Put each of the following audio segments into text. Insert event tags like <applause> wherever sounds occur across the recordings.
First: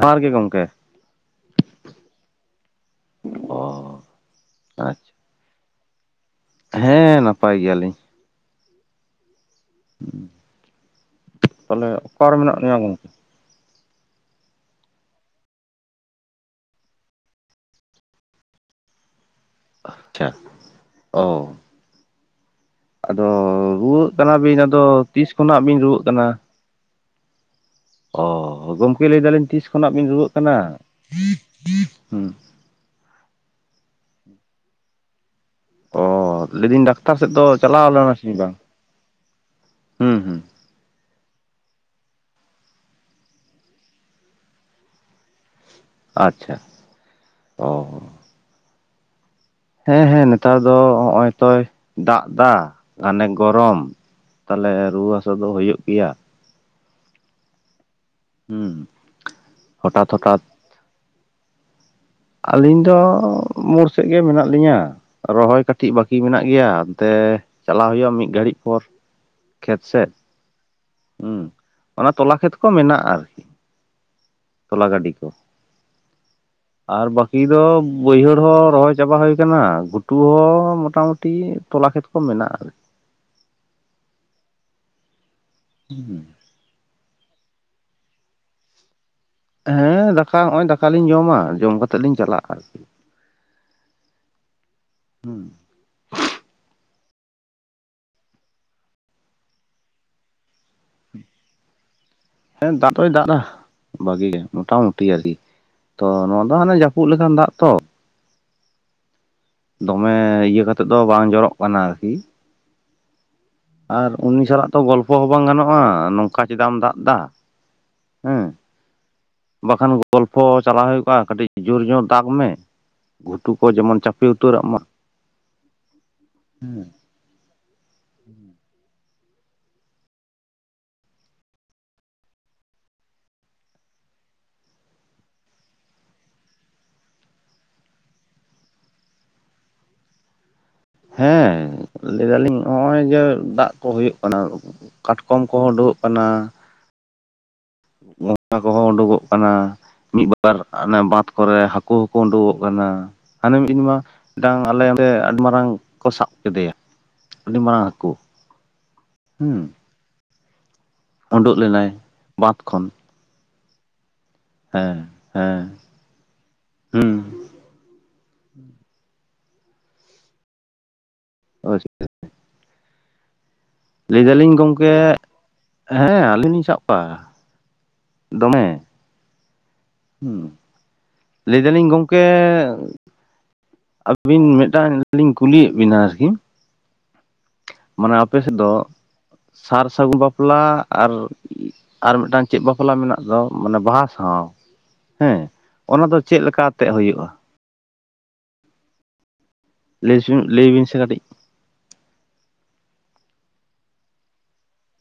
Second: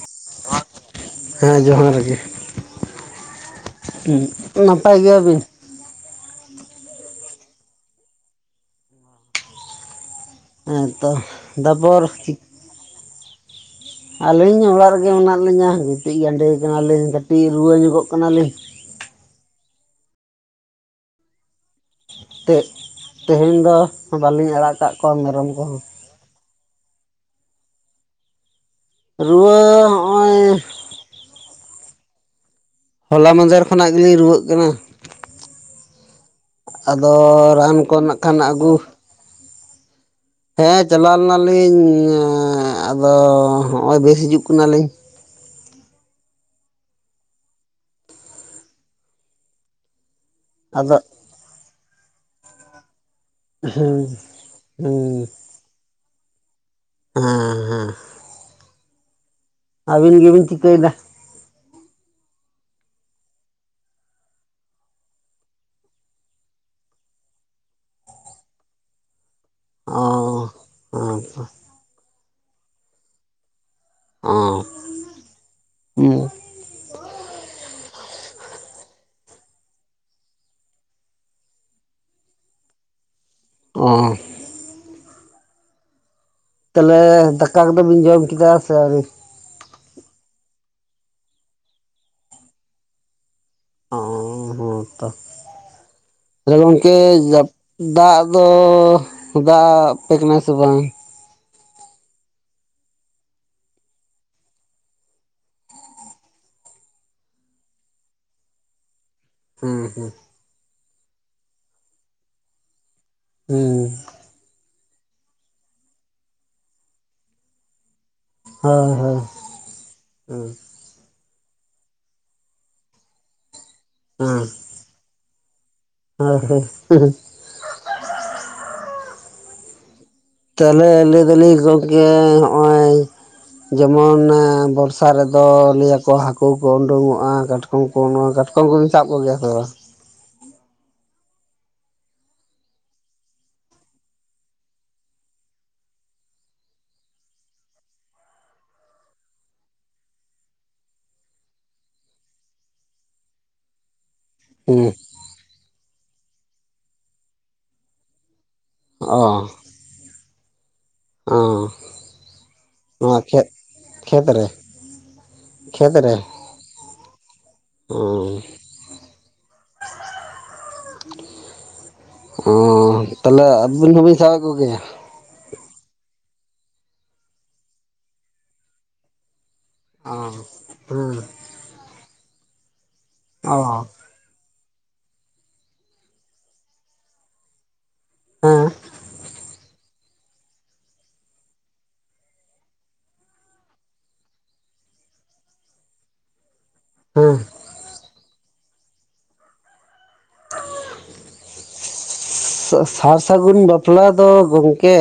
ᱡᱚᱦᱟᱨ ᱜᱮ ᱜᱚᱢᱠᱮ᱾ ᱦᱮᱸ ᱡᱚᱦᱟᱨ ᱜᱮ᱾ ᱚ ᱱᱟᱯᱟᱭ ᱟᱪᱪᱷᱟ ᱜᱮᱭᱟᱵᱤᱱ? ᱦᱮᱸ ᱱᱟᱯᱟᱭ ᱜᱮᱭᱟᱞᱤᱧ ᱾ ᱦᱮᱸ ᱛᱚ ᱛᱟᱦᱞᱮ ᱛᱟᱯᱚᱨ ᱚᱠᱟ ᱨᱮ ᱢᱮᱱᱟᱜ ᱢᱮᱭᱟ ᱜᱚᱢᱠᱮ ᱟᱹᱞᱤᱧ ᱚᱲᱟᱜ ᱨᱮᱜᱮ ᱢᱮᱱᱟᱜ ᱞᱤᱧᱟᱹ ᱜᱤᱛᱤᱡ ᱜᱟᱸᱰᱮ ᱠᱟᱱᱟᱞᱤᱧ ᱠᱟᱹᱴᱤᱡ ᱨᱩᱣᱟᱹ ᱧᱚᱜᱚᱜ ᱠᱟᱱᱟᱞᱤᱧ᱾ ᱟᱪᱪᱷᱟ ᱚ ᱛᱮ ᱟᱫᱚ ᱛᱮᱦᱮᱧ ᱫᱚ ᱨᱩᱣᱟᱹᱜ ᱵᱟᱹᱞᱤᱧ ᱠᱟᱱᱟᱵᱤᱱ, ᱟᱲᱟᱜ ᱟᱫᱚ ᱠᱟᱜ ᱠᱚᱣᱟ ᱛᱤᱥ ᱢᱮᱨᱚᱢ ᱠᱷᱚᱱᱟᱜ ᱠᱚᱦᱚᱸ ᱵᱤᱱ ᱨᱩᱣᱟᱹᱜ ᱠᱟᱱᱟ? ᱚ ᱜᱚᱢᱠᱮ ᱞᱟᱹᱭᱫᱟᱞᱤᱧ ᱨᱩᱣᱟᱹ ᱛᱤᱥ ᱠᱷᱚᱱᱟᱜ ᱵᱤᱱ ᱨᱩᱣᱟᱹᱜ ᱦᱚᱸᱜᱼᱚᱭ ᱠᱟᱱᱟ? ᱦᱚᱞᱟ ᱢᱟᱫᱷᱮᱨ ᱠᱷᱚᱱᱟᱜ ᱜᱮᱞᱤᱧ ᱨᱩᱣᱟᱹᱜ ᱠᱟᱱᱟ ᱾ ᱚ ᱞᱟᱹᱭᱫᱟᱹᱧ ᱟᱫᱚ ᱰᱟᱠᱛᱟᱨ ᱥᱮᱫ ᱫᱚ ᱨᱟᱱ ᱪᱟᱞᱟᱣ ᱠᱚ ᱞᱮᱱᱟ ᱱᱟᱜ ᱥᱮ ᱠᱷᱟᱱ ᱵᱟᱝ? ᱟᱹᱜᱩ ᱦᱸ ᱦ ᱦᱮᱸ ᱪᱟᱞᱟᱣ ᱞᱮᱱᱟᱞᱤᱧ ᱾ ᱟᱫᱚ ᱦᱚᱜᱼᱚᱭ ᱵᱮᱥ ᱦᱤᱡᱩᱜ ᱠᱟᱱᱟᱞᱤᱧ ᱾ ᱟᱪᱪᱷᱟ ᱚ ᱦᱮᱸ ᱦᱮᱸ ᱱᱮᱛᱟᱨ ᱫᱚ ᱟᱫᱚ ᱦᱚᱜ ᱚᱭ ᱛᱚᱭ ᱫᱟᱜ ᱫᱟ ᱟᱱᱮᱠ <inaudible> ᱜᱚᱨᱚᱢ ᱦᱮᱸ ᱛᱟᱞᱮ ᱨᱩᱣᱟᱹ ᱦᱮᱸ ᱦᱟᱹᱥᱩ ᱫᱚ ᱦᱩᱭᱩᱜ ᱜᱮᱭᱟ ᱦᱮᱸ ᱦᱮᱸ ᱦᱩᱸ ᱦᱚᱴᱟᱛ ᱟᱹᱵᱤᱱ ᱦᱚᱴᱟᱛ ᱜᱮᱵᱤᱱ ᱪᱤᱠᱟᱹᱭ ᱮᱫ ᱫᱟ ᱾ ᱟᱹᱞᱤᱧ ᱫᱚ ᱢᱳᱲ ᱥᱮᱜ ᱜᱮ ᱢᱮᱱᱟᱜ ᱞᱤᱧᱟᱹ ᱾ ᱨᱚᱦᱚᱭ ᱠᱟᱹᱴᱤᱡ ᱵᱟᱠᱤ ᱢᱮᱱᱟᱜ ᱜᱮᱭᱟ ᱾ ᱮᱱᱛᱮ ᱪᱟᱞᱟᱣ ᱦᱩᱭᱩᱜᱼᱟ ᱢᱤᱫᱜ ᱜᱷᱟᱹᱲᱤᱡ ᱯᱚᱨ ᱾ ᱚ ᱦᱩᱸ <inaudible> ᱚᱱᱟ ᱛᱚᱞᱟ ᱠᱷᱮᱛ ᱠᱚ ᱢᱮᱱᱟᱜᱼᱟ ᱾ ᱟᱨ ᱠᱤ ᱚ ᱛᱚᱞᱟ ᱜᱟᱹᱰᱤ ᱠᱚ ᱾ ᱦᱩᱸ ᱟᱨ ᱵᱟᱹᱠᱤ ᱫᱚ ᱵᱟᱹᱭᱦᱟᱹᱲ ᱦᱚᱸ ᱨᱚᱦᱚᱭ ᱪᱟᱵᱟ ᱦᱚᱭ ᱟᱠᱟᱱᱟ ᱜᱷᱩᱴᱩ ᱦᱚᱸ ᱢᱚᱴᱟ ᱢᱩᱴᱴᱤ ᱛᱚᱞᱟ ᱠᱷᱮᱛ ᱠᱚ ᱢᱮᱱᱟᱜᱼᱟ ᱟᱨᱠᱤ ᱾ ᱚᱸ ᱦᱩᱸᱩᱸ <inaudible> ᱛᱟᱦᱚᱞᱮ ᱫᱟᱠᱟ ᱠᱚᱫᱚ ᱵᱤᱱ ᱡᱚᱢ ᱠᱮᱫᱟ ᱥᱮ ᱟᱹᱣᱨᱤ? ᱦᱮᱸ ᱫᱟᱠᱟ ᱦᱚᱜᱼᱚᱭ ᱫᱟᱠᱟ ᱞᱤᱧ ᱡᱚᱢᱟ ᱡᱚᱢ ᱠᱟᱛᱮᱜ ᱞᱤᱧ ᱪᱟᱞᱟᱜᱼᱟ ᱾ ᱟᱨᱠᱤ ᱚᱸ ᱦᱸ ᱛᱚ᱾ ᱟᱫᱚ ᱜᱚᱝᱠᱮ ᱡᱟᱯ ᱫᱟᱜ ᱫᱚ ᱫᱟᱜ ᱟᱯᱮ ᱠᱟᱱᱟ ᱥᱮ ᱵᱟᱝ? ᱦᱮᱸ ᱫᱟᱜ ᱫᱚᱭ ᱫᱟᱜ ᱫᱟ ᱵᱷᱟᱜᱤ ᱜᱮ ᱢᱚᱴᱟ ᱢᱩᱴᱤ ᱟᱨᱠᱤ ᱛᱚ ᱱᱚᱣᱟ ᱫᱚ ᱦᱟᱱᱮ ᱡᱟᱹᱯᱩᱫ ᱞᱮᱠᱟᱱ ᱫᱟᱜ ᱛᱚ ᱦᱮᱸ ᱦᱮᱸ ᱫᱚᱢᱮ ᱤᱭᱟᱹ ᱠᱟᱛᱮᱫ ᱫᱚ ᱵᱟᱝ ᱡᱚᱨᱚᱜ ᱠᱟᱱᱟ ᱟᱨ ᱠᱤ ᱦᱩᱸ <inaudible> ᱟᱨ ᱩᱱᱤ ᱥᱟᱞᱟᱜ ᱛᱚ ᱜᱚᱞᱯᱚ ᱦᱚᱸ ᱵᱟᱝ ᱜᱟᱱᱚᱜᱼᱟ ᱱᱚᱝᱠᱟ ᱪᱮᱫᱟᱜ ᱮᱢ ᱫᱟᱜ ᱫᱟ ᱦᱮᱸ ᱦᱳᱭ ᱦᱳᱭ ᱵᱟᱠᱷᱟᱱ ᱜᱚᱞᱯᱷᱚ ᱪᱟᱞᱟᱣ ᱦᱳᱭ ᱠᱚᱜᱼᱟ ᱠᱟᱹᱴᱤᱡ ᱡᱩᱨ ᱧᱚᱜ ᱫᱟᱜᱽ ᱢᱮ ᱜᱷᱩᱴᱩ ᱠᱚ ᱡᱮᱢᱚᱱ ᱪᱟᱯᱮ ᱦᱮᱸ ᱩᱛᱟᱹᱨᱚᱜ ᱢᱟ <unintelligible> <inaudible> ᱛᱟᱦᱚᱞᱮ ᱞᱟᱹᱭ ᱫᱟᱞᱤᱧ ᱜᱚᱢᱠᱮ ᱦᱚᱜᱼᱚᱭ ᱡᱮᱢᱚᱱ ᱵᱚᱨᱥᱟ ᱨᱮᱫᱚ ᱞᱟᱹᱭᱟ ᱠᱚ ᱦᱟᱠᱩ ᱠᱚ ᱩᱰᱩᱝᱚᱜᱼᱟ ᱠᱟᱴ <unintelligible> ᱱᱚᱣᱟ ᱠᱟᱴᱠᱚᱢ ᱠᱚᱵᱤᱱ ᱥᱟᱵ ᱠᱚᱜᱮᱭᱟ ᱥᱮ ᱵᱟᱝ? ᱦᱮᱸ ᱞᱟᱹᱭ ᱫᱟᱞᱤᱧ ᱦᱚᱜᱼᱚᱭ ᱡᱮ ᱫᱟᱜ ᱠᱚ ᱦᱩᱭᱩᱜ ᱠᱟᱱᱟ ᱠᱟᱴᱠᱚᱢ ᱠᱚ ᱩᱰᱩᱜ-ᱚᱜ ᱠᱟᱱᱟ ᱚᱱᱟ ᱠᱚᱦᱚᱸ ᱩᱰᱩᱠᱚᱜ ᱠᱟᱱᱟ᱾ ᱢᱤᱫᱵᱟᱨ ᱚᱱᱮ ᱵᱟᱸᱫ ᱠᱚᱨᱮ ᱦᱟᱠᱩ ᱦᱚᱸᱠᱚ ᱩᱰᱩᱠᱚᱜ ᱠᱟᱱᱟ ᱦᱟᱱᱮ ᱢᱤᱫ ᱫᱤᱱ ᱢᱟ ᱢᱤᱫᱴᱟᱝ ᱟᱞᱮ ᱦᱮᱸ ᱚᱰᱮ ᱟᱹᱰᱤ ᱢᱟᱨᱟᱝ ᱠᱚ ᱥᱟᱵ ᱠᱮᱫᱮᱭᱟ ᱟᱹᱰᱤ ᱢᱟᱨᱟᱝ ᱦᱟᱠᱩ ᱚᱻ ᱩᱰᱜ ᱞᱮᱱᱟᱭ ᱵᱟᱸᱫᱽ ᱠᱷᱚᱱ ᱱᱚᱣᱟ ᱠᱷᱮ ᱠᱷᱮᱛ ᱨᱮ ᱦᱮᱸ ᱦᱮᱸ ᱠᱷᱮᱛ ᱨᱮ ᱦᱩᱸ ᱩᱸ ᱚ ᱪᱮᱫ ᱛᱮ? ᱚ ᱛᱟᱦᱚᱞᱮ ᱟᱹᱵᱤᱱ ᱦᱚᱸᱵᱤᱱ ᱞᱟᱹᱭ ᱥᱟᱵᱮᱫ ᱫᱟᱞᱤᱧ ᱠᱚᱜᱮᱭᱟ? ᱜᱚᱝᱠᱮ ᱦᱮᱸ ᱟᱹᱞᱤᱧ ᱞᱤᱧ ᱥᱟᱵᱠᱚᱼᱟ ᱫᱚᱢᱮ ᱚ ᱦᱩᱸ ᱦᱩᱸ ᱞᱟᱹᱭ ᱫᱟᱹᱞᱤᱧ ᱜᱚᱝᱠᱮ ᱚ ᱟᱹᱵᱤᱱ ᱢᱤᱫᱴᱟᱝ ᱞᱤᱧ ᱠᱩᱞᱤᱭᱮᱫ ᱵᱤᱱᱟ ᱟᱨᱠᱤ ᱢᱟᱱᱮ ᱟᱯᱮ ᱥᱮᱫ ᱫᱚ ᱦᱮᱸ ᱥᱟᱨ ᱥᱟᱜᱩ ᱵᱟᱯᱞᱟ ᱟᱨ ᱟᱨ ᱢᱤᱫᱴᱟᱝ ᱪᱮᱫ ᱵᱟᱯᱞᱟ ᱢᱮᱱᱟᱜ ᱫᱚ ᱢᱟᱱᱮ ᱵᱟᱦᱟᱸ ᱥᱟᱶ ᱦᱮᱸ ᱚᱱᱟ ᱫᱚ ᱪᱮᱫ ᱞᱮᱠᱟ ᱠᱟᱛᱮᱫ ᱦᱳᱭᱳᱜᱼᱟ ᱦᱮᱸ ᱞᱟᱹᱭ ᱥᱩᱢᱚᱭ ᱞᱟᱹᱭ ᱵᱤᱱ ᱥᱮ ᱠᱟᱹᱴᱤᱡ ᱥᱟᱹ ᱥᱟᱨ ᱥᱟᱹᱜᱩᱱ ᱵᱟᱯᱞᱟ ᱫᱚ ᱜᱚᱝᱠᱮ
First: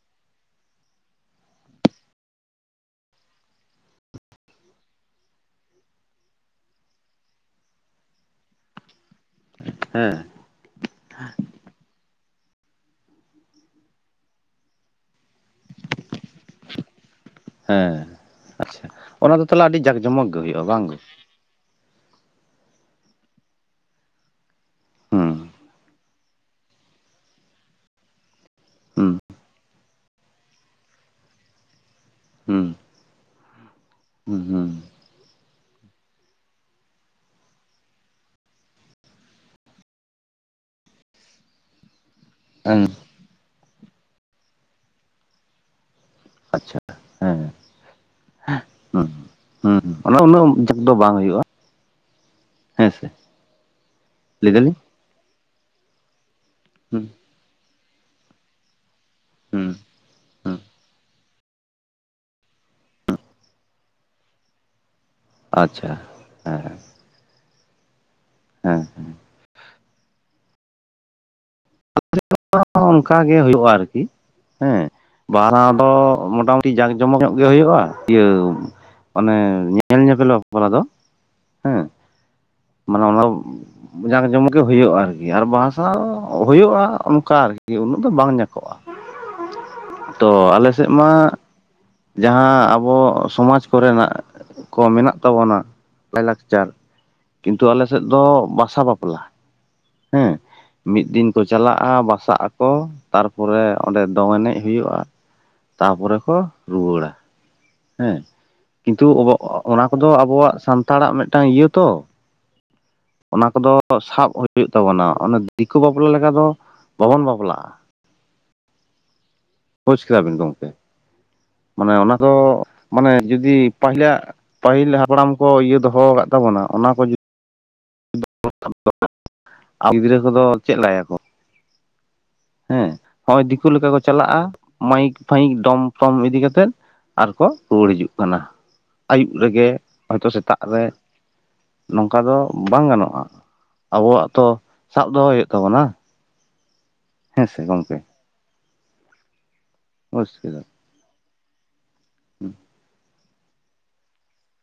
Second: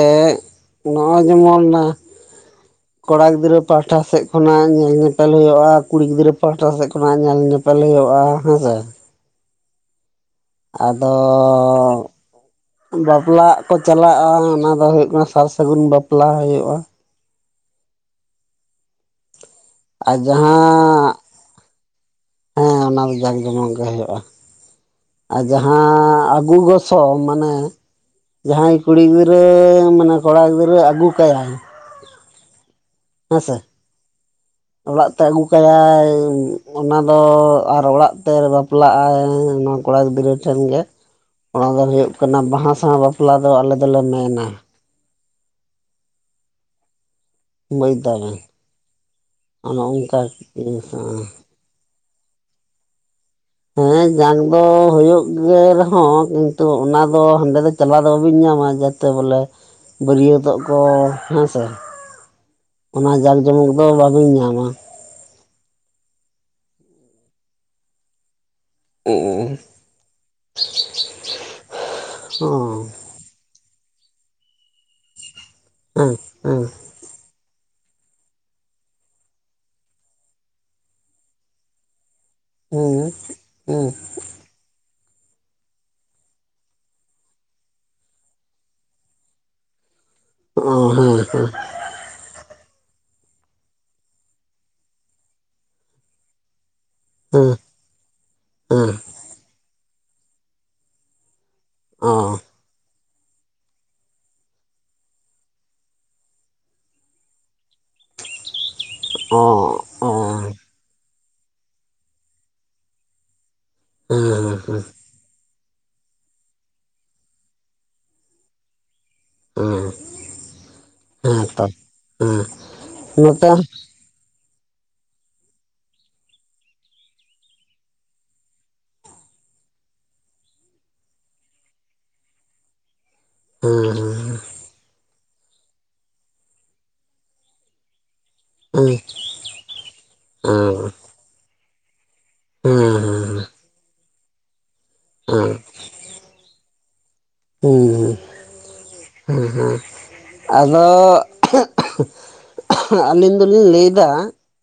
ᱱᱚᱜᱼᱚᱭ ᱡᱮᱢᱚᱱ ᱚᱱᱟ ᱠᱚᱲᱟ ᱜᱤᱫᱽᱨᱟᱹ ᱯᱟᱦᱟᱴᱟ ᱥᱮᱫ ᱠᱷᱚᱱᱟᱜ ᱧᱮᱞ ᱧᱮᱯᱮᱞ ᱦᱳᱭᱳᱜᱼᱟ, ᱠᱩᱲᱤ ᱜᱤᱫᱽᱨᱟᱹ ᱯᱟᱦᱟᱴᱟ ᱥᱮᱫ ᱠᱷᱚᱱᱟᱜ ᱧᱮᱞ ᱧᱮᱯ ᱯᱮᱞ ᱦᱳᱭᱳᱜᱼᱟ ᱦᱮᱸ ᱥᱮ ᱦᱮᱸ᱾ ᱟᱫᱚᱻ ᱵᱟᱯᱞᱟᱜ ᱠᱚ ᱪᱟᱞᱟᱜᱼᱟ ᱚᱱᱟ ᱫᱚ ᱦᱩᱭᱩᱜ ᱠᱟᱱᱟ ᱥᱟᱨ ᱥᱟᱹᱜᱩᱱ ᱵᱟᱯᱞᱟ ᱦᱩᱭᱩᱜᱼᱟ ᱦᱮᱸ ᱟᱪᱪᱷᱟ ᱚᱱᱟ ᱫᱚ ᱛᱟᱦᱞᱮ ᱟᱹᱰᱤ ᱡᱟᱠ ᱟᱨ ᱡᱚᱢᱚᱠ ᱜᱮ ᱦᱩᱭᱩᱜᱼᱟ ᱵᱟᱝ ᱜᱳ ᱡᱟᱦᱟᱸ ᱦᱮᱸ ᱚᱱᱟ ᱫᱚ ᱡᱟᱠ ᱡᱚᱢᱚᱠ ᱜᱮ ᱦᱳᱭᱳᱜᱼᱟ, ᱦᱩᱸ ᱟᱨ ᱡᱟᱦᱟᱸ ᱟᱹᱜᱩ ᱜᱚᱥ ᱥᱚ ᱢᱟᱱᱮ ᱡᱟᱦᱟᱸᱭ ᱠᱩᱲᱤ ᱦᱩᱸ ᱜᱤᱫᱽᱨᱟᱹ ᱢᱟᱱᱮ ᱠᱚᱲᱟ ᱜᱤᱫᱽᱨᱟᱹ ᱟᱹᱜᱩ ᱠᱟᱭᱟᱭ, ᱦᱩᱸ ᱦᱮᱸᱥᱮ ᱦᱩᱸ ᱦᱩᱸ᱾ ᱚᱲᱟᱜ ᱛᱮ ᱟᱹᱜᱩ ᱠᱟᱭᱟᱭ, ᱚᱱᱟ ᱫᱚ ᱟᱨ ᱚᱲᱟᱜ ᱛᱮᱨ ᱵᱟᱯᱞᱟᱜ ᱟᱭ ᱠᱚᱲᱟ ᱜᱤᱫᱽᱨᱟᱹ ᱴᱷᱮᱱ ᱜᱮ ᱚᱱᱟ ᱫᱚ ᱦᱳᱭᱳᱜ ᱠᱟᱱᱟ ᱵᱟᱸᱦᱟᱸ ᱦᱮᱸ ᱥᱟᱶ ᱵᱟᱯᱞᱟ ᱫᱚ ᱟᱞᱮ ᱫᱚᱞᱮ ᱢᱮᱱᱟ᱾ ᱟᱪᱪᱷᱟ ᱦᱮᱸ ᱵᱩᱡᱽ ᱫᱟᱵᱮᱱ ᱦᱩᱸ ᱚᱱᱮ ᱦᱩᱸ ᱚᱱᱟ ᱚᱱᱠᱟ ᱩᱱᱟᱹᱜ ᱡᱟᱠ ᱫᱚ ᱵᱟᱝ ᱦᱳᱭᱳᱜᱼᱟ, ᱦᱮᱸᱥᱮ? ᱦᱮᱸ ᱡᱟᱝ ᱫᱚ ᱦᱳᱭᱳᱜ ᱜᱮ ᱨᱮᱦᱚᱸ ᱠᱤᱱᱛᱩ ᱚᱱᱟ ᱦᱩᱸ ᱫᱚ ᱦᱟᱸᱰᱮ ᱫᱚ ᱪᱟᱞᱟᱣ ᱫᱚ ᱵᱟᱹᱵᱤᱱ ᱧᱟᱢᱟ ᱡᱟᱛᱮ ᱵᱚᱞᱮ ᱦᱩᱸ ᱦᱩᱸ ᱵᱟᱹᱨᱭᱟᱹᱛᱚᱜ ᱠᱚ ᱦᱮᱸ ᱥᱮ ᱚᱱᱟ ᱡᱟᱸᱠ ᱡᱚᱢᱚᱠ ᱫᱚ ᱵᱟᱹᱵᱤᱱ ᱧᱟᱢᱟ᱾ ᱟᱪᱪᱷᱟ ᱦᱮᱸ ᱦᱮᱸ <unintelligible> <unintelligible> ᱦᱮᱸ ᱚᱱᱠᱟᱟᱜ ᱜᱮ ᱦᱳᱭᱳᱜᱼᱟ ᱟᱨᱠᱤ ᱦᱮᱸ <unintelligible> ᱚ ᱢᱚᱴᱟᱢᱩᱴᱤ ᱡᱟᱸᱠ ᱡᱚᱢᱚᱜᱽ ᱧᱚᱜ ᱜᱮ ᱦᱳᱭᱳᱜᱼᱟ ᱤᱭᱟᱹ ᱢᱟᱱᱮ ᱧᱮᱞ ᱧᱮᱯᱮᱞ ᱵᱟᱯᱞᱟ ᱫᱚ ᱦᱮᱸ ᱢᱟᱱᱮ ᱚᱱᱟ ᱦᱮᱸ ᱡᱟᱠ ᱡᱚᱢᱚᱠ ᱜᱮ ᱦᱩᱭᱩᱜᱼᱟ, ᱟᱨᱠᱤ ᱟᱨ ᱵᱟᱸᱦᱟᱸ ᱥᱟᱶᱟ ᱦᱳᱭᱳᱜᱼᱟ ᱚᱱᱠᱟ ᱟᱨᱠᱤ ᱩᱱᱟᱹᱜ ᱫᱚ ᱵᱟᱝ ᱡᱟᱠᱚᱜᱼᱟ᱾ ᱛᱚ ᱟᱞᱮ ᱥᱮᱫ ᱢᱟ ᱦᱮᱸ ᱦᱮᱸ ᱡᱟᱦᱟᱸ ᱟᱵᱚ ᱥᱚᱢᱟᱡᱽ ᱠᱚᱨᱮᱱᱟᱜ ᱠᱚ ᱢᱮᱱᱟᱜ ᱛᱟᱵᱚᱱᱟ ᱞᱟᱭ ᱞᱟᱠᱪᱟᱨ, ᱠᱤᱱᱛᱩ ᱟᱞᱮᱥᱮᱫ ᱫᱚ ᱵᱟᱥᱟ ᱵᱟᱯᱞᱟ, ᱦᱮᱸ ᱢᱤᱫ ᱫᱤᱱ ᱠᱚ ᱪᱟᱞᱟᱜᱼᱟ ᱵᱟᱥᱟᱜ ᱟᱠᱚ ᱠᱚ ᱛᱟᱨ ᱯᱚᱨᱮ ᱚᱸᱰᱮ ᱫᱚᱝ ᱮᱱᱮᱡ ᱦᱩᱭᱩᱜᱼᱟ, ᱛᱟᱯᱚᱨᱮ ᱠᱚ ᱨᱩᱣᱟᱹᱲᱟ᱾ ᱦᱮᱸ ᱠᱤᱱᱛᱩ ᱚᱱᱟ ᱠᱚ ᱫᱚ ᱟᱵᱚᱣᱟᱜ ᱥᱟᱱᱛᱟᱲᱟᱜ ᱢᱤᱫᱴᱟᱝ ᱤᱭᱟᱹ ᱛᱚ᱾ ᱚᱱᱟ ᱠᱚᱫᱚ ᱥᱟᱵ ᱦᱩᱭᱩᱜ ᱛᱟᱵᱚᱱᱟ ᱚᱱᱮ ᱫᱤᱠᱩ ᱵᱟᱯᱞᱟ ᱞᱮᱠᱟ ᱫᱚ ᱵᱟᱵᱚᱱ ᱵᱟᱯᱞᱟᱜᱼᱟ᱾ ᱵᱩᱡ ᱠᱮᱫᱟᱵᱤᱱ ᱜᱚᱢᱠᱮ, ᱢᱟᱱᱮ ᱚᱱᱟ ᱫᱚ ᱦᱮᱸ ᱢᱟᱱᱮ ᱡᱩᱫᱤ ᱯᱟᱦᱤᱞᱟᱜ ᱯᱟᱹᱦᱤᱞ ᱦᱟᱯᱲᱟᱢ ᱠᱚ ᱤᱭᱟᱹ ᱫᱚᱦᱚ ᱟᱠᱟᱫ ᱛᱟᱵᱚᱱᱟ ᱚᱱᱟ ᱠᱚ <unintelligible> ᱟᱨ ᱜᱤᱨᱟᱹ ᱠᱚᱫᱚ ᱪᱮᱫ ᱞᱮᱠᱟ ᱠᱚ ᱦᱮᱸ ᱦᱚᱜᱼᱚᱭ ᱫᱤᱠᱩ ᱞᱮᱠᱟ ᱠᱚ ᱪᱟᱞᱟᱜᱼᱟ᱾ ᱢᱟᱭᱤᱠ ᱯᱷᱟᱭᱤᱠ ᱰᱚᱢ ᱴᱚᱢ ᱤᱫᱤ ᱠᱟᱛᱮᱜ ᱟᱨᱠᱚ ᱨᱩᱣᱟᱹᱲ ᱦᱤᱡᱩᱜ ᱠᱟᱱᱟ᱾ ᱟᱹᱭᱩᱵ ᱨᱮᱜᱮ ᱦᱚᱭᱛᱚ ᱥᱮᱛᱟᱜ ᱨᱮ ᱱᱚᱝᱠᱟ ᱫᱚ ᱵᱟᱝ ᱜᱟᱱᱚᱜᱼᱟ ᱟᱵᱚᱣᱟᱜ ᱛᱚ ᱥᱟᱵ ᱫᱚᱦᱚ ᱦᱩᱭᱩᱜ ᱛᱟᱵᱚᱱᱟ, ᱦᱮᱸ ᱥᱮ ᱜᱚᱢᱠᱮ? ᱦᱮᱸ ᱦᱮᱸ ᱟᱫᱚ ᱦᱩᱸ ᱟᱹᱞᱤᱧ ᱫᱚᱞᱤᱧ ᱞᱟᱹᱭ ᱮᱫᱟ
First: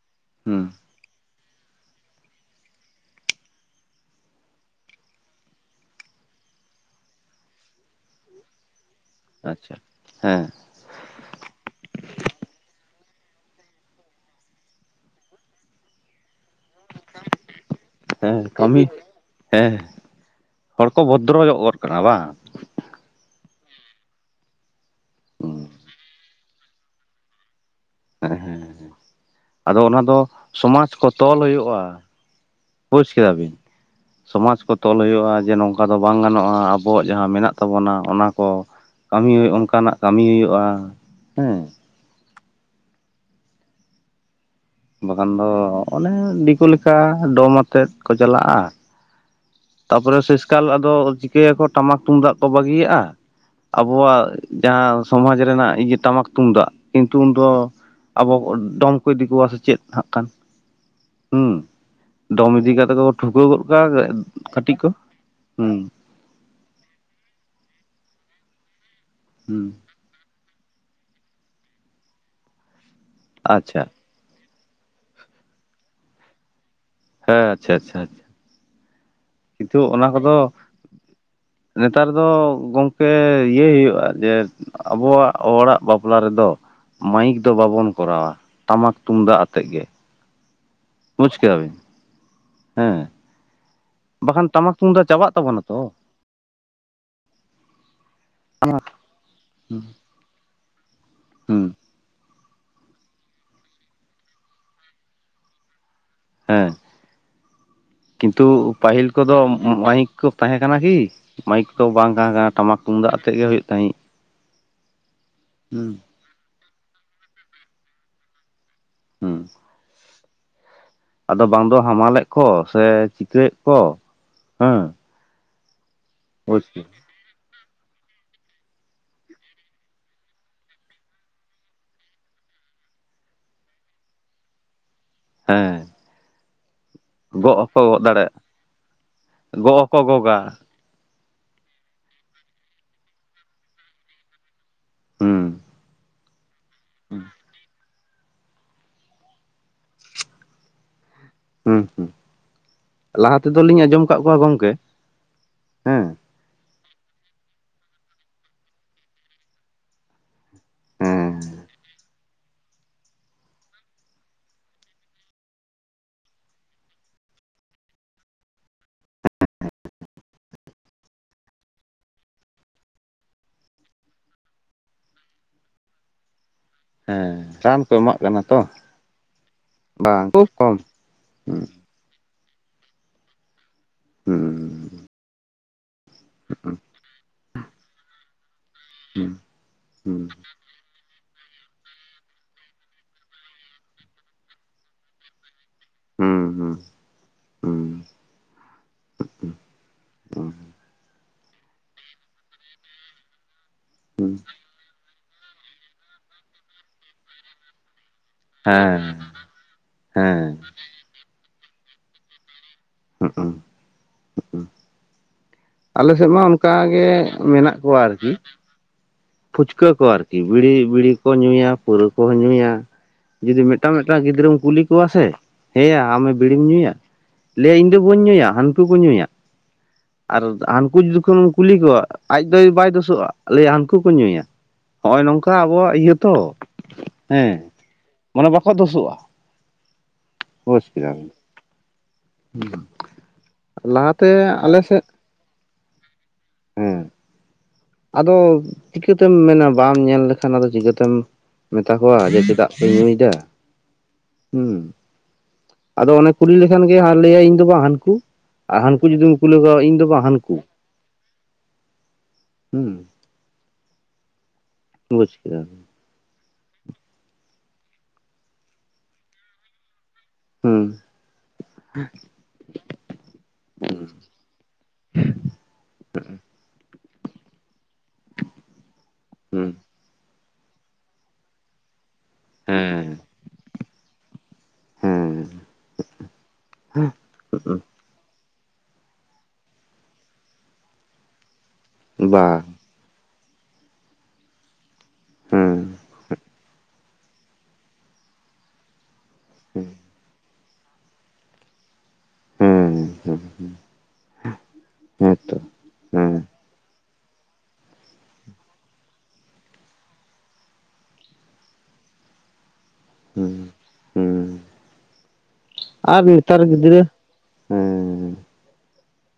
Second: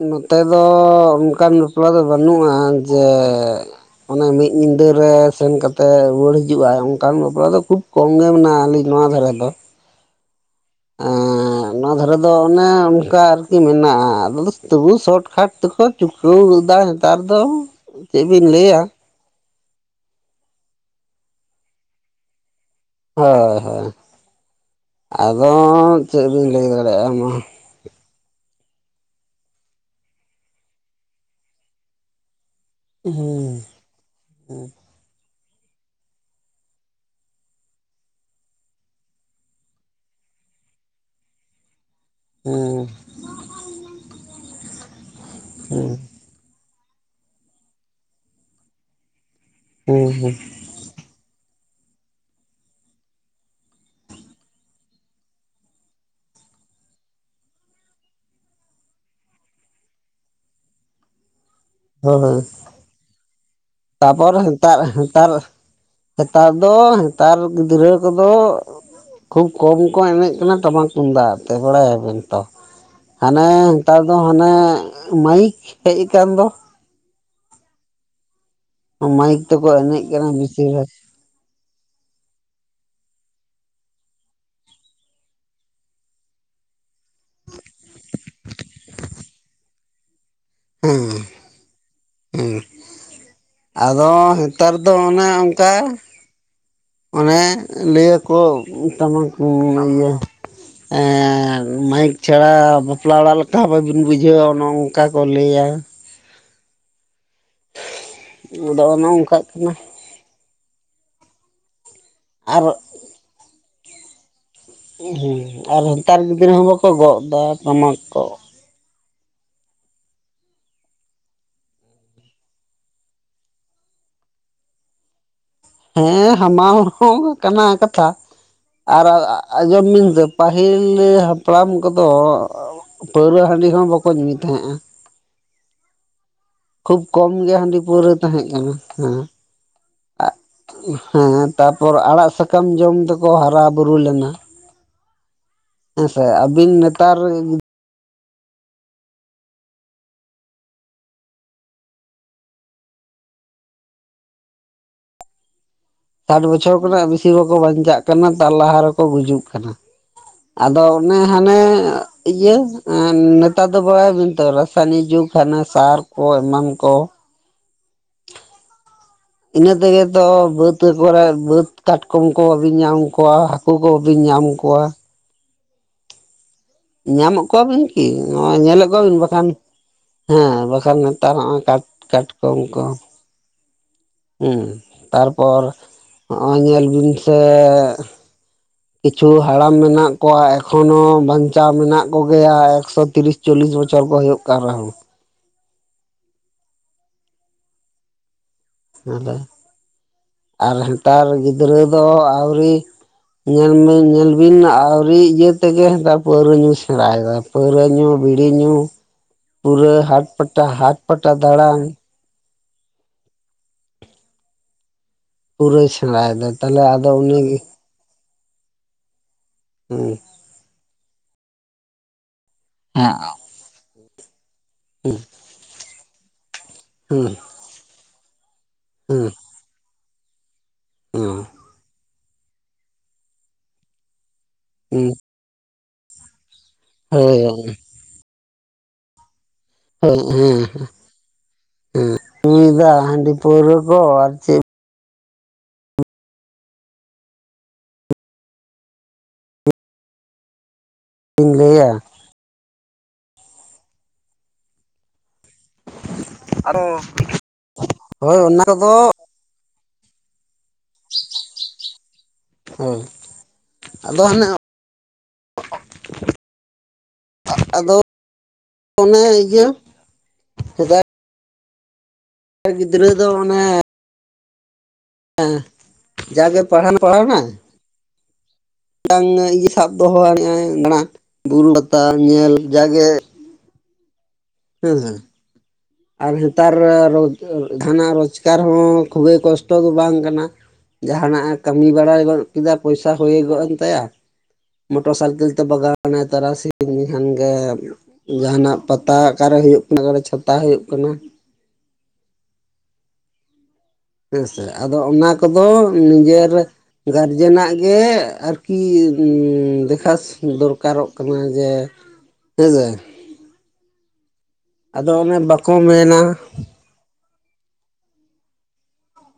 ᱱᱚᱛᱮ ᱫᱚᱻ ᱦᱩᱸ ᱚᱱᱠᱟᱱ ᱵᱟᱯᱞᱟ ᱫᱚ ᱵᱟᱹᱱᱩᱜᱼᱟ ᱡᱮ ᱚᱱᱮ ᱢᱤᱫ ᱧᱤᱫᱟᱹ ᱨᱮ ᱥᱮᱱ ᱠᱟᱛᱮᱜ ᱨᱩᱣᱟᱹᱲ ᱦᱤᱡᱩᱜ-ᱟᱭ ᱚᱝᱠᱟᱱ ᱵᱟᱯᱞᱟ ᱫᱚ ᱠᱷᱩᱵ ᱠᱚᱢ ᱜᱮ ᱢᱮᱱᱟᱜᱼᱟ ᱟᱹᱞᱤᱧ ᱱᱚᱣᱟ ᱫᱷᱟᱨᱮ ᱟᱪᱪᱷᱟ ᱦᱮᱸ᱾ ᱮᱸᱻ ᱱᱚᱣᱟ ᱫᱷᱟᱨᱮ ᱫᱚ ᱚᱱᱮ ᱚᱱᱠᱟ ᱟᱨᱠᱤ ᱢᱮᱱᱟᱜᱼᱟ, ᱛᱚᱵᱩ ᱥᱚᱴ ᱠᱷᱟᱴ ᱛᱮᱠᱚ ᱪᱩᱠᱟᱹᱣ ᱜᱚᱫᱟᱭ ᱱᱮᱛᱟᱨ ᱫᱚ ᱪᱮᱫ ᱦᱮᱸ ᱵᱤᱱ ᱞᱟᱹᱭᱟ ᱠᱟᱹᱢᱤ ᱦᱮᱸ ᱦᱚᱲ ᱠᱚ ᱵᱷᱚᱫᱽᱨᱚ ᱚᱨ ᱠᱟᱱᱟ ᱵᱟᱝ? ᱦᱳᱭ ᱦᱳᱭ ᱟᱫᱚᱸ ᱪᱮᱜ ᱞᱮᱧ ᱞᱟᱹᱭ ᱫᱟᱲᱮᱜᱼᱟ ᱢᱟ᱾ ᱦᱮᱸ ᱦᱮᱸ ᱟᱫᱚ ᱚᱱᱟ ᱫᱚ ᱥᱚᱢᱟᱡ ᱠᱚ ᱛᱚᱞ ᱦᱩᱭᱩᱜᱼᱟ᱾ ᱵᱩᱡ ᱠᱮᱫᱟᱵᱤᱱ? ᱦᱩᱸ ᱥᱚᱢᱟᱡᱽ ᱠᱚ ᱛᱚᱞ ᱦᱩᱭᱩᱜᱼᱟ ᱡᱮ ᱱᱚᱝᱠᱟ ᱫᱚ ᱵᱟᱝ ᱜᱟᱱᱚᱜᱼᱟ᱾ ᱟᱵᱚᱣᱟᱜ ᱡᱟᱦᱟᱸ ᱢᱮᱱᱟᱜ ᱛᱟᱵᱚᱱᱟ ᱚᱱᱟ ᱠᱚ ᱠᱟᱹᱢᱤ ᱦᱩᱭᱩᱜ ᱚᱱᱠᱟᱱᱟᱜ ᱠᱟᱹᱢᱤᱭ ᱦᱩᱭᱩᱜᱼᱟ ᱦᱮᱸ᱾ ᱦᱮᱸ ᱵᱟᱠᱷᱟᱱ ᱫᱚ ᱚᱱᱮ ᱫᱤᱠᱩ ᱞᱮᱠᱟ ᱰᱚᱢ ᱟᱛᱮᱫ ᱠᱚ ᱪᱟᱞᱟᱜᱼᱟ, ᱦᱩᱸ ᱛᱟᱯᱚᱨᱮ ᱦᱩᱸ ᱥᱮᱥᱠᱟᱞ ᱟᱫᱚ ᱪᱤᱠᱟᱹᱭᱟᱠᱚ ᱴᱟᱢᱟᱠ ᱛᱩᱢᱫᱟᱜ ᱠᱚ ᱵᱟᱹᱜᱤᱭᱟᱜᱼᱟ᱾ ᱟᱵᱚᱣᱟᱜ ᱡᱟᱦᱟᱸ ᱥᱚᱢᱟᱡᱽ ᱨᱮᱱᱟᱜ ᱤᱭᱟᱹ ᱴᱟᱢᱟᱠ ᱛᱩᱢᱫᱟᱜ ᱠᱤᱱᱛᱩ ᱩᱱ ᱫᱚ ᱟᱵᱚ ᱰᱚᱢ ᱠᱚ ᱤᱫᱤ ᱠᱚᱣᱟ ᱥᱮ ᱪᱮᱫ ᱦᱟᱸᱜ ᱠᱷᱟᱱ? ᱦᱩᱸ ᱦᱳᱭ ᱰᱚᱢ ᱤᱫᱤ ᱠᱟᱛᱮᱜ ᱠᱚ ᱴᱷᱩᱠᱟᱹᱣ ᱜᱚᱜ ᱠᱟᱜᱼᱟ ᱠᱟᱹᱴᱤ ᱠᱚ ᱦᱚᱸ ᱱᱮᱛᱟᱨ ᱫᱚ ᱱᱮᱛᱟᱨ ᱜᱤᱫᱽᱨᱟᱹ ᱠᱚᱫᱚ ᱠᱷᱩᱵᱽ ᱦᱩᱸ ᱠᱚᱢ ᱠᱚ ᱮᱱᱮᱡ ᱠᱟᱱᱟ ᱴᱟᱢᱟᱠ ᱛᱩᱢᱫᱟᱜ ᱛᱮ ᱵᱟᱲᱟᱭᱟᱵᱮᱱ ᱛᱚ, ᱦᱟᱱᱮ ᱟᱪᱪᱷᱟ ᱱᱮᱛᱟᱨ ᱫᱚ ᱦᱟᱱᱮ ᱢᱟᱭᱤᱠ ᱦᱮᱡ ᱠᱟᱱ ᱫᱚ᱾ ᱦᱮᱸ ᱟᱪᱷᱟ ᱟᱪᱷᱟ᱾ ᱢᱟᱭᱤᱠ ᱛᱮᱠᱚ ᱮᱱᱮᱡ ᱠᱟᱱᱟ ᱠᱚᱫᱚ ᱵᱤᱥᱤᱨ ᱵᱷᱟᱜᱽ᱾ ᱱᱮᱛᱟᱨ ᱫᱚ ᱜᱚᱝᱠᱮ ᱤᱭᱟᱹᱭ ᱦᱩᱭᱩᱜᱼᱟ ᱡᱮ ᱟᱵᱚᱣᱟᱜ ᱦᱚᱲᱟᱜ ᱵᱟᱯᱞᱟ ᱨᱮᱫᱚ ᱢᱟᱭᱤᱠ ᱫᱚ ᱵᱟᱵᱚᱱ ᱠᱚᱨᱟᱣᱟ ᱴᱟᱢᱟᱠ ᱛᱩᱢᱫᱟᱜ ᱟᱛᱮᱜ ᱜᱮ᱾ ᱦᱮᱸ ᱵᱩᱡ ᱠᱮᱫᱮ ᱵᱮᱱ᱾ ᱦᱮᱸ ᱟᱫᱚ ᱵᱟᱠᱷᱟᱱ ᱱᱮᱛᱟᱨ ᱴᱟᱢᱟᱠ ᱫᱚ ᱛᱩᱢᱫᱟᱜ ᱚᱱᱮ ᱪᱟᱵᱟᱜ ᱛᱟᱵᱚᱱᱟ ᱚᱱᱠᱟ ᱛᱚ᱾ ᱚᱱᱮ ᱞᱟᱹᱭᱟᱠᱚ ᱴᱟᱢᱟᱠ <unintelligible> ᱮᱸ ᱦᱩᱸ ᱢᱟᱭᱤᱠ ᱪᱷᱟᱲᱟ ᱵᱟᱯᱞᱟ ᱚᱲᱟᱜ ᱞᱮᱠᱟ ᱦᱚᱸ ᱵᱟᱹᱵᱤᱱ ᱵᱩᱡᱷᱟᱹᱣᱟ ᱱᱚᱝᱠᱟ ᱠᱚ ᱞᱟᱹᱭᱟ᱾ ᱦᱮᱸ ᱠᱤᱱᱛᱩ ᱟᱫᱚ ᱚᱱᱮ ᱯᱟᱹᱦᱤᱞ ᱠᱚᱫᱚ ᱚᱱᱠᱟᱜ ᱠᱟᱱᱟ ᱢᱟᱭᱤᱠ ᱠᱩ ᱛᱟᱦᱮᱸ ᱠᱟᱱᱟ ᱠᱤ? ᱢᱟᱹᱭᱤᱠ ᱛᱚ ᱵᱟᱝ ᱛᱟᱦᱮᱸ ᱠᱟᱱᱟ ᱟᱨ ᱴᱟᱢᱟᱠ ᱛᱩᱢᱫᱟᱜ ᱟᱛᱮᱜ ᱜᱮ ᱦᱩᱭᱩᱜ ᱛᱟᱦᱮᱸᱜ᱾ ᱦᱮᱸ ᱟᱨ ᱱᱮᱛᱟᱨ ᱜᱤᱫᱽᱨᱟᱹ ᱦᱚᱸ ᱵᱟᱠᱚ ᱜᱚᱜ ᱫᱟ ᱴᱟᱢᱟᱠ ᱠᱚ᱾ ᱦᱚᱸ ᱟᱫᱚ ᱵᱟᱝ ᱫᱚ ᱦᱟᱢᱟᱞᱮᱜ ᱠᱚ ᱥᱮ ᱪᱤᱠᱟᱹᱭᱮᱜ ᱠᱚ ᱦᱮᱸ? ᱦᱮᱸ ᱵᱩᱡᱽ ᱦᱟᱢᱟᱞ ᱠᱮᱫ ᱦᱚᱸ ᱠᱟᱱᱟ ᱠᱟᱛᱷᱟ ᱟᱨ ᱟᱨ ᱟᱸᱡᱚᱢ ᱵᱤᱱ ᱛᱚ ᱯᱟᱹᱦᱤᱞ ᱦᱟᱯᱲᱟᱢ ᱠᱚᱫᱚ ᱯᱟᱹᱣᱨᱟᱟᱹ ᱦᱟᱺᱰᱤ ᱦᱚᱸ ᱵᱟᱠᱚ ᱧᱩᱭ ᱛᱟᱦᱮᱸᱜᱼᱟ᱾ ᱦᱮᱸ ᱠᱷᱩᱵ ᱠᱚᱢ ᱜᱮ ᱜᱚᱜ ᱦᱟᱺᱰᱤ ᱦᱚᱸᱠᱚ ᱜᱚᱜ ᱯᱟᱹᱣᱨᱟᱹ ᱫᱟᱲᱮᱭᱟᱜ ᱛᱟᱦᱮᱸ ᱠᱟᱱᱟ ᱦᱮᱸ᱾ ᱜᱚᱜ ᱦᱚᱸᱠᱚ ᱜᱚᱜᱟ ᱦᱮᱸ ᱛᱟᱯᱚᱨ ᱟᱲᱟᱜ ᱥᱟᱠᱟᱢ ᱡᱚᱢ ᱛᱮᱠᱚ ᱦᱟᱨᱟ ᱵᱩᱨᱩ ᱞᱮᱱᱟ᱾ ᱦᱩᱸ ᱦᱮᱸᱥᱮ ᱟᱹᱵᱤᱱ ᱱᱮᱛᱟᱨ ᱦᱩᱸ ᱦᱩᱸ ᱞᱟᱦᱟ ᱛᱮᱫᱚᱞᱤᱧ ᱟᱸᱡᱚᱢ ᱠᱟᱜ ᱠᱚᱣᱟ ᱜᱚᱝᱠᱮ ᱦᱮᱸ ᱥᱟᱴ ᱵᱚᱪᱷᱚᱨ ᱠᱷᱚᱱᱟᱜ ᱵᱤᱥᱤ ᱵᱟᱠᱚ ᱵᱟᱧᱪᱟᱜ ᱠᱟᱱᱟ ᱛᱟᱨ ᱞᱟᱦᱟ ᱨᱮᱠᱚ ᱜᱩᱡᱩᱜ ᱠᱟᱱᱟ᱾ ᱟᱫᱚ ᱚᱱᱮ ᱦᱮᱸ ᱦᱟᱱᱮ ᱤᱭᱟᱹ ᱮᱸ ᱱᱮᱛᱟᱨ ᱫᱚ ᱵᱟᱲᱟᱭᱟ ᱵᱮᱱ ᱛᱚ ᱨᱟᱥᱟᱭᱱᱤᱠ ᱡᱩᱜᱽ ᱦᱟᱱᱮ ᱥᱟᱨ ᱠᱚ ᱮᱢᱟᱱ ᱠᱚ ᱤᱱᱟᱹ ᱛᱮᱜᱮ ᱛᱚ ᱵᱟᱹᱫᱽ ᱠᱚᱨᱮ ᱵᱟᱹᱫᱽ ᱠᱟᱴᱠᱚᱢ ᱠᱚᱦᱚᱸ ᱵᱟᱵᱤᱱ ᱧᱟᱢ ᱠᱚᱣᱟ᱾ ᱠᱩᱜᱚ ᱵᱤᱱ ᱧᱟᱢ ᱠᱚᱣᱟ᱾ ᱦᱮᱸ ᱧᱟᱢᱚᱜ ᱨᱟᱱ ᱠᱚᱣᱟᱵᱤᱱ ᱠᱚ ᱠᱤ? ᱮᱢᱟᱜ ᱠᱟᱱᱟ ᱱᱚᱜᱼᱚᱭ ᱛᱚ ᱧᱮᱞᱮᱜ ᱠᱚᱣᱟᱵᱤᱱ ᱵᱟᱠᱷᱟᱱ ᱵᱟᱝ ᱦᱮᱸ ᱠᱷᱩᱵ ᱠᱚᱢ ᱵᱟᱠᱷᱟᱱ ᱱᱮᱛᱟᱨ ᱦᱚᱸᱜᱼᱚ ᱦᱩᱸ ᱠᱟᱴ ᱠᱟᱴᱠᱚᱢ ᱠᱚ ᱦᱚᱸ ᱦᱩᱸ ᱛᱟᱨᱯᱚᱨ ᱦᱚᱸᱜᱼᱚᱭ ᱦᱩᱸ ᱧᱮᱞ ᱵᱤᱱ ᱥᱮ ᱠᱤᱪᱷᱩ ᱦᱩᱸ ᱦᱟᱲᱟᱢ ᱢᱮᱱᱟᱜ ᱦᱩᱸ ᱠᱚᱣᱟ ᱮᱠᱷᱚᱱᱚ ᱵᱟᱧᱪᱟᱣ ᱢᱮᱱᱟᱜ ᱠᱚᱜᱮᱭᱟ ᱮᱠᱥᱚ ᱛᱤᱨᱤᱥ ᱪᱚᱞᱞᱤᱥ ᱵᱚᱪᱷᱚᱨ ᱠᱚ ᱦᱩᱭᱩᱜ ᱠᱟᱱ ᱨᱮᱦᱚᱸ᱾ ᱦᱩᱸ ᱦᱩᱸ ᱦᱩᱸ <inaudible> ᱟᱨ ᱱᱮᱛᱟᱨ ᱜᱤᱫᱽᱨᱟᱹ ᱫᱚ ᱟᱹᱣᱨᱤ ᱧᱮᱞᱵᱤᱱ ᱧᱮᱞ ᱵᱤᱱ ᱟᱹᱣᱨᱤ ᱤᱭᱟᱹ ᱛᱮᱜᱮ ᱯᱟᱹᱣᱨᱟᱹ ᱧᱩ ᱥᱮᱬᱟᱭᱫᱟ ᱯᱟᱹᱣᱨᱟᱹ ᱧᱩ ᱵᱤᱲᱤ ᱧᱩ ᱦᱮᱸ ᱯᱩᱨᱟᱹ ᱦᱟᱴ ᱦᱮᱸ ᱯᱟᱴᱟ ᱦᱟᱴ ᱯᱟᱴᱟ ᱫᱟᱬᱟᱱ᱾ ᱦᱮ ᱯᱩᱨᱟᱹᱭ ᱟᱞᱮ ᱥᱮᱫ ᱢᱟ ᱥᱮᱬᱟᱭᱮᱫᱟ ᱛᱟᱦᱚᱞᱮ ᱚᱱᱠᱟᱜᱮ ᱟᱫᱚ ᱩᱱᱤᱜᱮ ᱢᱮᱱᱟᱜ ᱠᱚᱣᱟ ᱟᱨᱠᱤ᱾ ᱯᱷᱩᱪᱠᱟᱹ ᱠᱚ ᱦᱩᱸ ᱟᱨᱠᱤ, ᱵᱤᱲᱤ ᱵᱤᱲᱤ ᱠᱚ ᱧᱩᱭᱟ, ᱯᱟᱹᱣᱨᱟᱹ ᱠᱚᱦᱚᱸ ᱧᱩᱭᱟ᱾ ᱦᱮᱸ ᱡᱩᱫᱤ ᱢᱤᱫᱴᱟᱝ ᱢᱤᱫᱴᱟᱝ ᱜᱤᱫᱽᱨᱟᱹᱢ ᱠᱩᱞᱤ ᱠᱚᱣᱟ ᱥᱮ ᱦᱮᱸᱭᱟ ᱟᱢᱮ ᱵᱤᱲᱤᱢ ᱧᱩᱭᱟ ᱦᱩᱸ ᱞᱟᱹᱭᱟ ᱤᱧ ᱫᱚ ᱵᱟᱹᱧ ᱧᱩᱭᱟ ᱦᱟᱹᱱᱠᱩ ᱠᱚ ᱦᱩᱸ ᱧᱩᱭᱟ, ᱟᱨ ᱦᱟᱱᱠᱩ ᱦᱩᱸ ᱡᱩᱫᱤᱠᱷᱚᱱᱮᱢ ᱠᱩᱞᱤ ᱠᱚᱣᱟ ᱟᱡ ᱫᱚᱭ ᱵᱟᱭ ᱫᱳᱥᱚᱜᱼᱟ ᱞᱟᱹᱭᱟ ᱦᱟᱱᱠᱩ ᱠᱚ ᱧᱩᱭᱟ ᱦᱩᱸ ᱱᱚᱜᱼᱚᱭ ᱱᱚᱝᱠᱟ ᱟᱵᱚᱣᱟᱜ ᱤᱭᱟᱹ ᱛᱚ᱾ ᱦᱳᱭ ᱦᱮᱸ ᱢᱟᱱᱮ ᱵᱟᱠᱚ ᱫᱩᱥᱳᱜᱼᱟ᱾ ᱦᱮᱸ ᱦᱮᱸ᱾ ᱦᱮᱸ ᱧᱩᱭ ᱫᱟ ᱦᱟᱺᱰᱤ ᱯᱟᱹᱣᱨᱟᱹ ᱠᱚ ᱞᱟᱦᱟᱛᱮ ᱟᱨ ᱪᱮᱫ ᱟᱞᱮ ᱥᱮᱫ ᱦᱮᱸ᱾ ᱟᱫᱚ ᱪᱤᱠᱟᱹᱛᱮᱢ ᱢᱮᱱᱟ ᱵᱟᱢ ᱧᱮᱞ ᱞᱮᱠᱷᱟᱱ ᱟᱫᱚ ᱪᱤᱠᱟᱹᱛᱮᱢ ᱵᱤᱱ ᱞᱟᱹᱭᱟ ᱢᱮᱛᱟ ᱠᱚᱣᱟ ᱡᱮ ᱪᱮᱫᱟᱜ ᱧᱩᱭᱫᱟ ᱦᱩᱸ ᱟᱫᱚ ᱚᱱᱮ ᱠᱩᱞᱤ ᱟᱫᱚ ᱞᱮᱠᱷᱟᱱ ᱜᱮ ᱞᱟᱹᱭᱟ ᱤᱧ ᱫᱚ ᱵᱟᱝ ᱦᱟᱹᱱᱠᱩ, ᱦᱳᱭ ᱚᱱᱟ ᱟᱨ ᱠᱚᱫᱚ ᱦᱟᱹᱱᱠᱩ ᱡᱩᱫᱤᱢ ᱠᱩᱞᱤ ᱠᱚᱣᱟ ᱤᱧ ᱫᱚ ᱵᱟᱝ ᱦᱟᱹᱱᱠᱩ᱾ ᱦᱳᱭ ᱦᱩᱸ ᱟᱫᱚ ᱦᱟᱱᱮ ᱵᱩᱡᱽ ᱠᱮᱫᱟ᱾ ᱟᱫᱚ <inaudible> ᱚᱱᱮ ᱤᱭᱟᱹ ᱦᱮᱸ ᱥᱮᱫᱟᱭ ᱜᱤᱫᱽᱨᱟᱹ ᱫᱚ ᱚᱱᱮ ᱦᱮᱸ ᱡᱟᱜᱮ ᱯᱟᱲᱦᱟᱣ ᱯᱟᱲᱦᱟᱣᱱᱟ ᱦᱩᱸ <inaudible> ᱫᱚᱦᱚᱼᱟᱭ <inaudible> ᱢᱮᱱᱟᱜ-ᱟ ᱵᱩᱨᱩ ᱯᱟᱛᱟ ᱧᱮᱞ ᱡᱟᱜᱮ ᱦᱮᱸ ᱦᱮᱸ <inaudible> ᱟᱨ ᱦᱮᱛᱟᱨ ᱡᱟᱦᱟᱱᱟᱜ ᱨᱳᱡᱽᱜᱟᱨ ᱦᱚᱸ ᱠᱷᱩᱵᱮ ᱠᱚᱥᱴᱚ ᱫᱚ ᱵᱟᱝ ᱠᱟᱱᱟ ᱡᱟᱦᱟᱱᱟᱜ ᱠᱟᱹᱢᱤ ᱵᱟᱲᱟᱭ ᱜᱚᱫ ᱵᱟᱝ ᱠᱮᱫᱟ ᱯᱚᱭᱥᱟ ᱦᱩᱭ ᱜᱚᱫ ᱮᱱ ᱛᱟᱭᱟ᱾ ᱢᱚᱴᱚᱨ ᱥᱟᱭᱠᱮᱞ ᱛᱮ ᱦᱮᱸ ᱵᱟᱜᱟᱣᱱᱟᱭ ᱛᱟᱨᱟᱥᱤ ᱩᱱᱤ ᱠᱷᱟᱱ ᱜᱮ ᱡᱟᱸᱦᱟᱱᱟᱜ ᱯᱟᱛᱟ ᱚᱠᱟᱨᱮ ᱦᱩᱭᱩᱜ ᱠᱟᱱᱟ, ᱚᱠᱟᱨᱮ ᱪᱷᱟᱛᱟ ᱦᱩᱭᱩᱜ ᱠᱟᱱᱟ᱾ ᱦᱮᱸ ᱦᱮᱸ ᱦᱮᱸ᱾ ᱦᱮᱸ ᱥᱮ ᱟᱫᱚ ᱚᱱᱟ ᱠᱚᱫᱚ ᱦᱮᱸ ᱱᱤᱡᱮᱨ ᱜᱟᱨᱡᱮᱱᱟᱜ ᱜᱮ ᱟᱨᱠᱤ ᱫᱮᱠᱷᱟᱥ ᱫᱚᱨᱠᱟᱨᱚᱜ ᱠᱟᱱᱟ ᱡᱮ ᱦᱮᱸ ᱥᱮ ᱦᱩᱸ ᱦᱩᱸ᱾ ᱟᱫᱚ ᱚᱱᱮ ᱵᱟ ᱟᱨ ᱱᱮᱛᱟᱨ ᱜᱤᱫᱽᱨᱟᱹ, ᱦᱩᱸ᱾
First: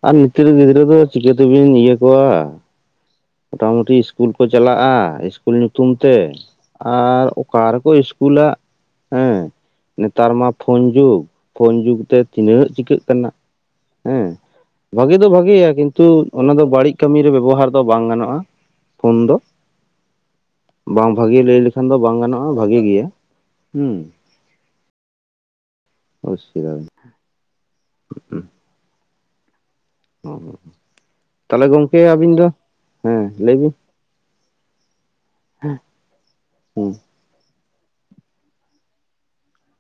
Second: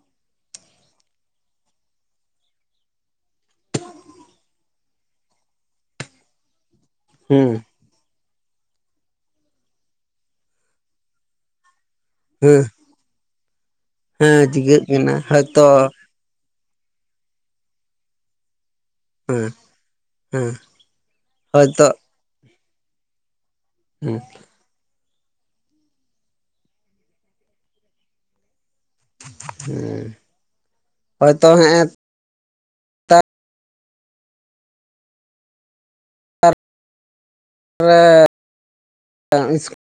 ᱟᱨ ᱱᱤᱛᱟᱹᱨ ᱜᱤᱫᱽᱨᱟᱹ ᱫᱚ ᱪᱤᱠᱟᱹ ᱛᱮᱵᱮᱱ ᱤᱭᱟᱹ ᱠᱚᱣᱟ᱾ ᱢᱚᱴᱟ ᱢᱩᱴᱤ ᱤᱥᱠᱩᱞ ᱠᱚ ᱪᱟᱞᱟᱜᱼᱟ, ᱤᱥᱠᱩᱞ ᱧᱩᱛᱩᱢ ᱛᱮ ᱟᱨ ᱦᱮᱸ ᱚᱠᱟ ᱠᱚ ᱤᱥᱠᱩᱞᱟᱜ ᱦᱮᱸ ᱱᱮᱛᱟᱨ ᱢᱟ ᱯᱷᱳᱱ ᱡᱩᱜᱽ, ᱯᱷᱳᱱ ᱡᱩᱜᱽ ᱛᱮ ᱦᱮᱸ ᱪᱤᱱᱟᱜ ᱪᱤᱠᱟᱹᱜ ᱠᱟᱱᱟ ᱦᱮᱸ ᱪᱤᱠᱟᱹᱜ ᱠᱟᱱᱟ ᱵᱷᱟᱜᱤ ᱫᱚ ᱦᱚᱭᱛᱚ ᱵᱷᱟᱜᱤᱭᱟ ᱠᱤᱱᱛᱩ ᱚᱱᱟ ᱫᱚ ᱵᱟᱹᱲᱤᱡ ᱠᱟᱹᱢᱤᱨᱮ ᱵᱮᱵᱚᱦᱟᱨ ᱫᱚ ᱵᱟᱝ ᱜᱟᱱᱚᱜᱼᱟ᱾ ᱯᱷᱳᱱ ᱫᱚ ᱦᱮᱸ ᱦᱮᱸ ᱵᱟᱝ ᱵᱷᱟᱜᱮ ᱞᱟᱹᱭ ᱦᱚᱭᱛᱚ ᱞᱮᱠᱷᱟᱱ ᱫᱚ ᱵᱟᱝ ᱜᱟᱱᱚᱜᱼᱟ᱾ ᱦᱸ ᱵᱷᱟᱜᱤ ᱜᱮᱭᱟ ᱦᱩᱸ <unintelligible> <unintelligible> <unintelligible> ᱦᱚᱭᱛᱚ ᱛᱟᱦᱚᱞᱮ ᱦᱮᱸᱜᱼᱮ ᱜᱚᱝᱠᱮ ᱤᱧᱫᱚ, ᱦᱮᱸ ᱞᱟᱹᱭ ᱵᱤᱱ? <unintelligible>